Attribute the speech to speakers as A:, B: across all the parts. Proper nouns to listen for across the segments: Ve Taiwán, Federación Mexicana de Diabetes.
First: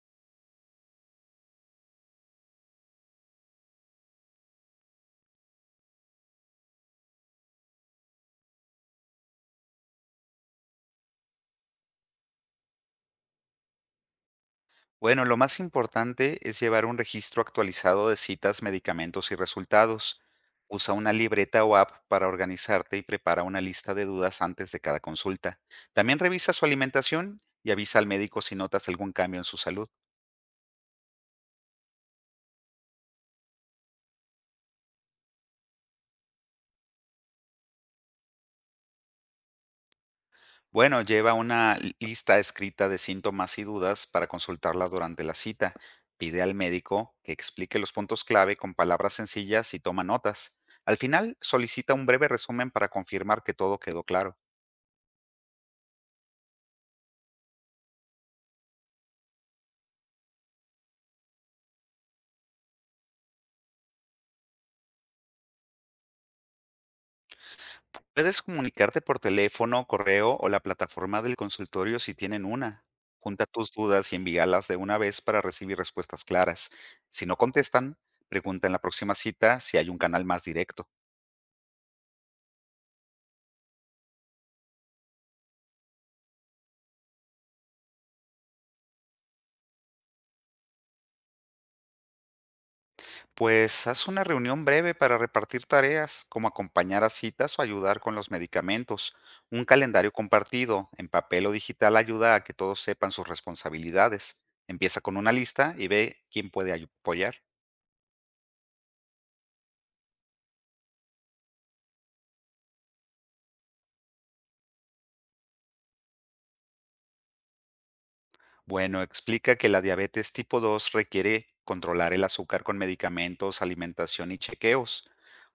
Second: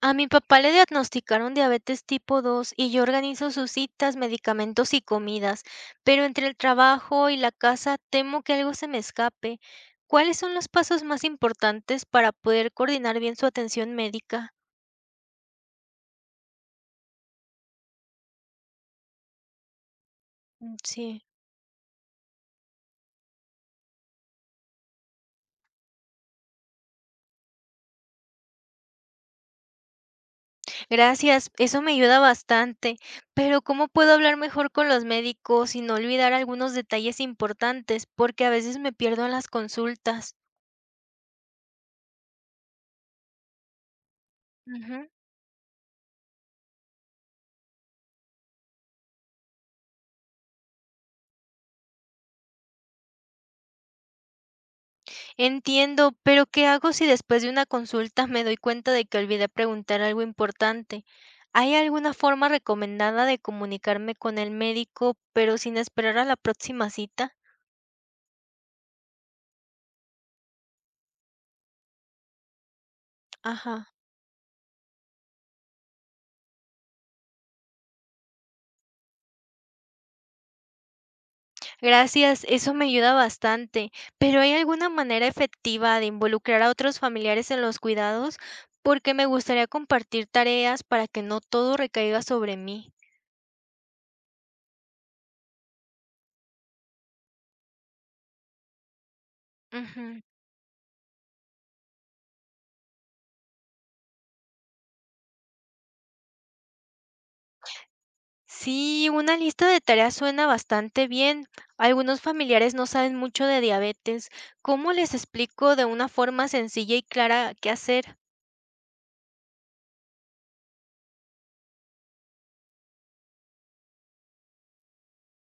A: A mi papá le diagnosticaron diabetes tipo 2 y yo organizo sus citas, medicamentos y comidas, pero entre el trabajo y la casa temo que algo se me escape. ¿Cuáles son los pasos más importantes para poder coordinar bien su atención médica?
B: Bueno, lo más importante es llevar un registro actualizado de citas, medicamentos y resultados. Usa una
A: Sí,
B: libreta o app para organizarte y prepara una lista de dudas antes de cada consulta. También revisa su alimentación y avisa al médico si notas algún cambio en su salud.
A: gracias, eso me ayuda bastante, pero ¿cómo puedo hablar mejor con los médicos y no olvidar algunos detalles importantes? Porque a veces me pierdo en las consultas.
B: Bueno, lleva una lista escrita de síntomas y dudas para consultarla durante la cita. Pide al médico que explique los puntos clave con palabras sencillas y toma notas. Al final, solicita un breve resumen para confirmar que todo quedó claro.
A: Entiendo, pero ¿qué hago si después de una consulta me doy cuenta de que olvidé preguntar algo importante? ¿Hay alguna forma recomendada de comunicarme con el médico, pero sin esperar a la próxima cita?
B: Puedes comunicarte por teléfono, correo o la plataforma del consultorio si tienen una. Junta tus
A: Ajá.
B: dudas y envíalas de una vez para recibir respuestas claras. Si no contestan, pregunta en la próxima cita si hay un canal más directo.
A: Gracias, eso me ayuda bastante, pero ¿hay alguna manera efectiva de involucrar a otros familiares en los cuidados? Porque me gustaría compartir tareas para que no todo recaiga sobre mí.
B: Pues haz una reunión breve para repartir tareas, como acompañar a citas o ayudar con los medicamentos. Un calendario
A: Ujú.
B: compartido, en papel o digital, ayuda a que todos sepan sus responsabilidades. Empieza con una lista y ve quién puede apoyar.
A: Sí, una lista de tareas suena bastante bien. Algunos familiares no saben mucho de diabetes. ¿Cómo les explico de una forma sencilla y clara qué hacer?
B: Bueno, explica que la diabetes tipo 2 requiere controlar el azúcar con medicamentos, alimentación y chequeos.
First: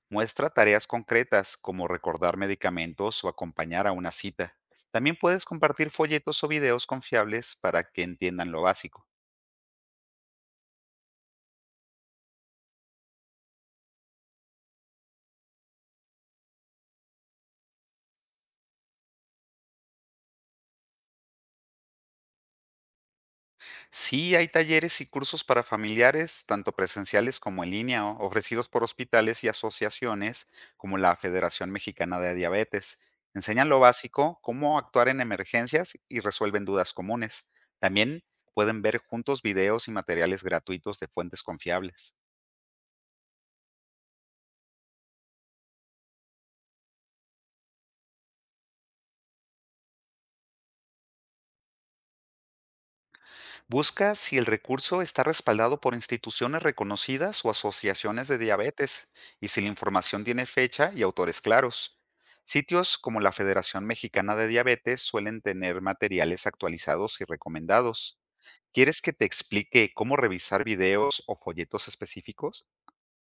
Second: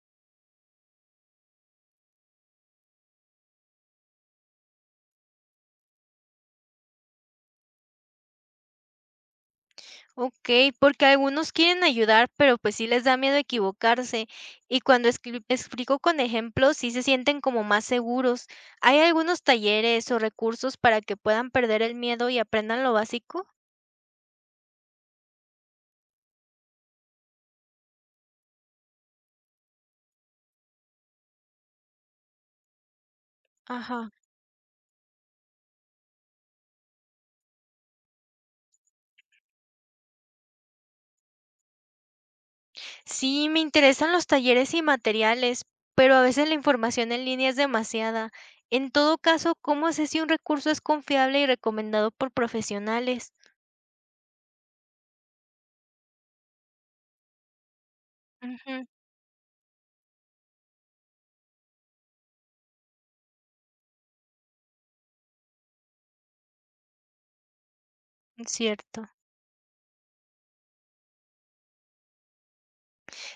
B: Muestra tareas concretas como recordar medicamentos o acompañar a una cita. También puedes compartir folletos o videos confiables para que entiendan lo básico.
A: Ok, porque algunos quieren ayudar, pero pues sí les da miedo equivocarse. Y cuando explico con ejemplos, sí se sienten como más seguros. ¿Hay algunos talleres o recursos para que puedan perder el miedo y aprendan lo básico?
B: Sí, hay talleres y cursos para familiares, tanto presenciales como en línea, ofrecidos por hospitales y asociaciones como la Federación Mexicana de Diabetes. Enseñan lo
A: Ajá.
B: básico, cómo actuar en emergencias y resuelven dudas comunes. También pueden ver juntos videos y materiales gratuitos de fuentes confiables.
A: Sí, me interesan los talleres y materiales, pero a veces la información en línea es demasiada. En todo caso, ¿cómo sé si un recurso es confiable y recomendado por profesionales?
B: Busca si el recurso está respaldado por instituciones reconocidas o asociaciones de
A: Ujú.
B: diabetes y si la información tiene fecha y autores claros. Sitios como la Federación Mexicana de Diabetes suelen tener materiales actualizados y recomendados. ¿Quieres
A: Cierto.
B: que te explique cómo revisar videos o folletos específicos?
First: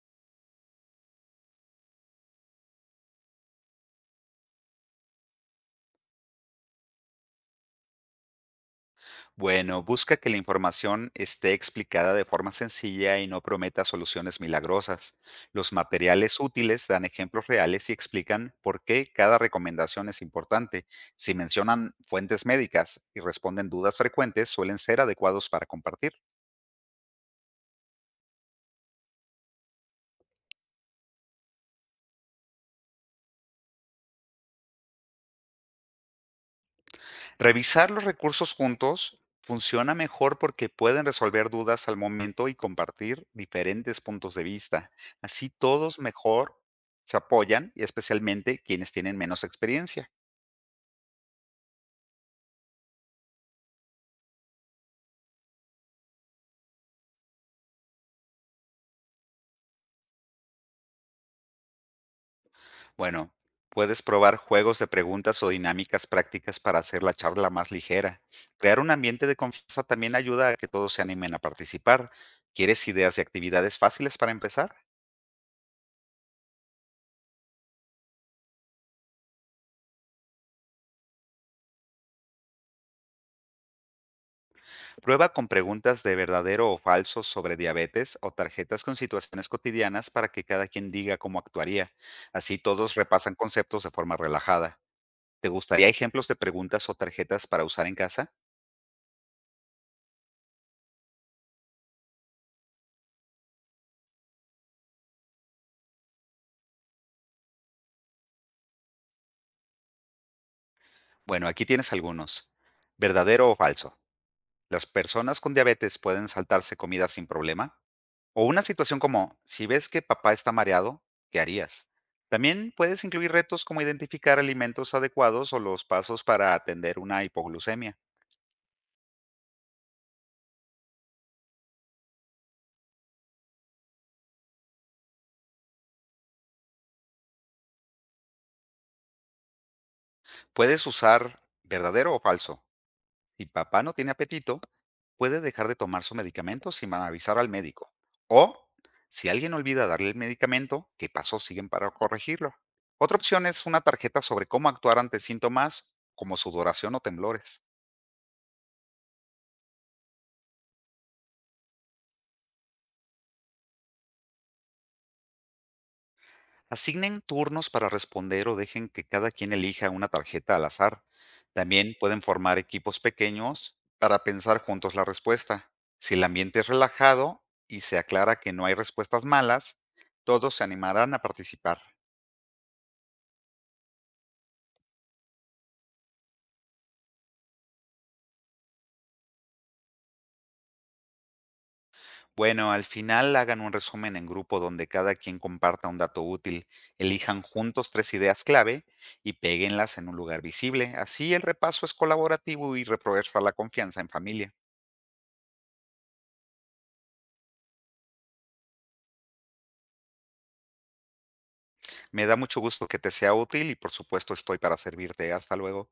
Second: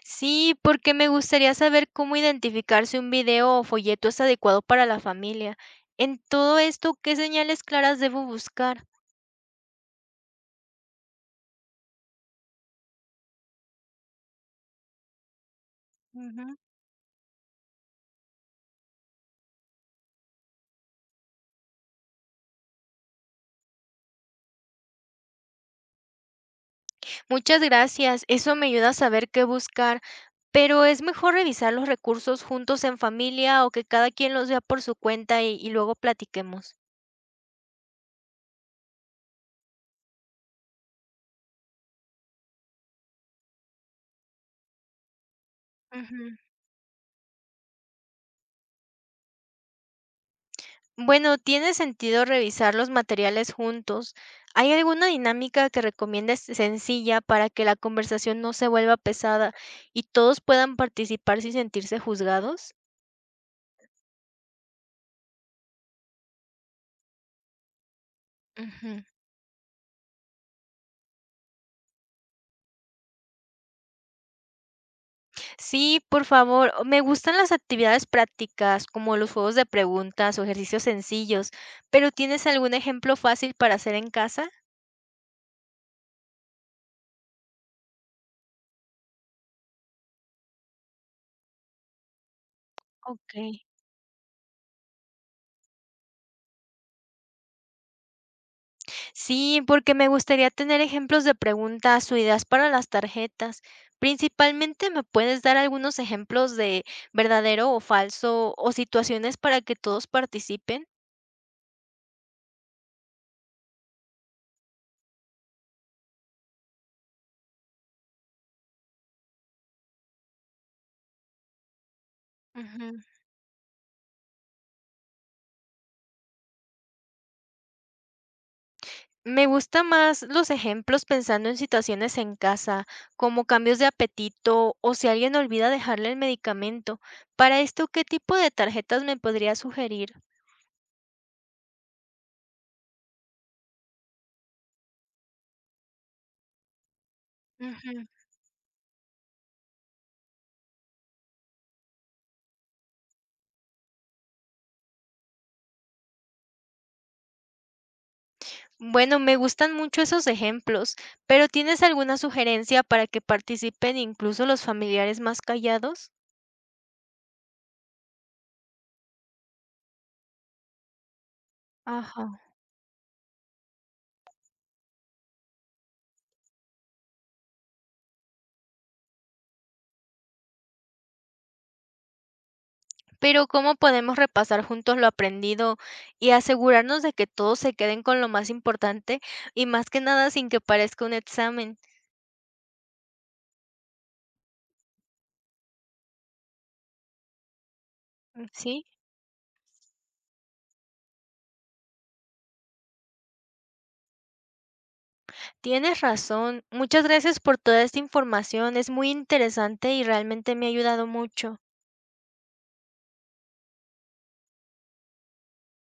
A: Sí, porque me gustaría saber cómo identificar si un video o folleto es adecuado para la familia. En todo esto, ¿qué señales claras debo buscar?
B: Bueno, busca que la información esté explicada de forma sencilla y no prometa soluciones milagrosas. Los materiales
A: Ujú.
B: útiles dan ejemplos reales y explican por qué cada recomendación es importante. Si mencionan fuentes médicas y responden dudas frecuentes, suelen ser adecuados para compartir.
A: Muchas gracias, eso me ayuda a saber qué buscar. Pero es mejor revisar los recursos juntos en familia o que cada quien los vea por su cuenta y luego platiquemos.
B: Revisar los recursos juntos funciona mejor porque pueden resolver dudas al momento y compartir diferentes puntos de vista. Así todos
A: Ujú.
B: mejor se apoyan y especialmente quienes tienen menos experiencia.
A: Bueno, tiene sentido revisar los materiales juntos. ¿Hay alguna dinámica que recomiendes sencilla para que la conversación no se vuelva pesada y todos puedan participar sin sentirse juzgados?
B: Bueno, puedes probar juegos de preguntas o dinámicas prácticas para hacer la charla más ligera. Crear un
A: Ujú.
B: ambiente de confianza también ayuda a que todos se animen a participar. ¿Quieres ideas de actividades fáciles para empezar?
A: Sí, por favor. Me gustan las actividades prácticas, como los juegos de preguntas o ejercicios sencillos, pero ¿tienes algún ejemplo fácil para hacer en casa?
B: Prueba con preguntas de verdadero o falso sobre diabetes o tarjetas con situaciones cotidianas para que cada quien diga cómo actuaría. Así todos
A: Ok.
B: repasan conceptos de forma relajada. ¿Te gustaría ejemplos de preguntas o tarjetas para usar en casa?
A: Sí, porque me gustaría tener ejemplos de preguntas o ideas para las tarjetas. Principalmente, ¿me puedes dar algunos ejemplos de verdadero o falso o situaciones para que todos participen?
B: Bueno, aquí tienes algunos. ¿Verdadero o falso? ¿Las personas con diabetes pueden saltarse comida sin problema? O una situación como, si ves que papá está mareado, ¿qué harías? También
A: Ujú.
B: puedes incluir retos como identificar alimentos adecuados o los pasos para atender una hipoglucemia.
A: Me gusta más los ejemplos pensando en situaciones en casa, como cambios de apetito o si alguien olvida dejarle el medicamento. Para esto, ¿qué tipo de tarjetas me podría sugerir?
B: Puedes usar verdadero o falso. Si papá no tiene apetito, puede dejar de tomar su medicamento sin avisar al médico. O, si alguien olvida darle el medicamento, ¿qué pasos siguen para corregirlo? Otra opción es una tarjeta sobre cómo actuar ante síntomas como sudoración o temblores.
A: Bueno, me gustan mucho esos ejemplos, pero ¿tienes alguna sugerencia para que participen incluso los familiares más callados?
B: Asignen turnos para responder o dejen que cada quien elija una tarjeta al azar. También pueden
A: Ajá.
B: formar equipos pequeños para pensar juntos la respuesta. Si el ambiente es relajado y se aclara que no hay respuestas malas, todos se animarán a participar.
A: Pero ¿cómo podemos repasar juntos lo aprendido y asegurarnos de que todos se queden con lo más importante y más que nada sin que parezca un examen?
B: Bueno, al final hagan un resumen en grupo donde cada quien comparta un dato útil, elijan juntos tres ideas
A: Sí,
B: clave y péguenlas en un lugar visible. Así el repaso es colaborativo y refuerza la confianza en familia.
A: tienes razón. Muchas gracias por toda esta información. Es muy interesante y realmente me ha ayudado mucho.
B: Me da mucho gusto que te sea útil y por supuesto estoy para servirte. Hasta luego.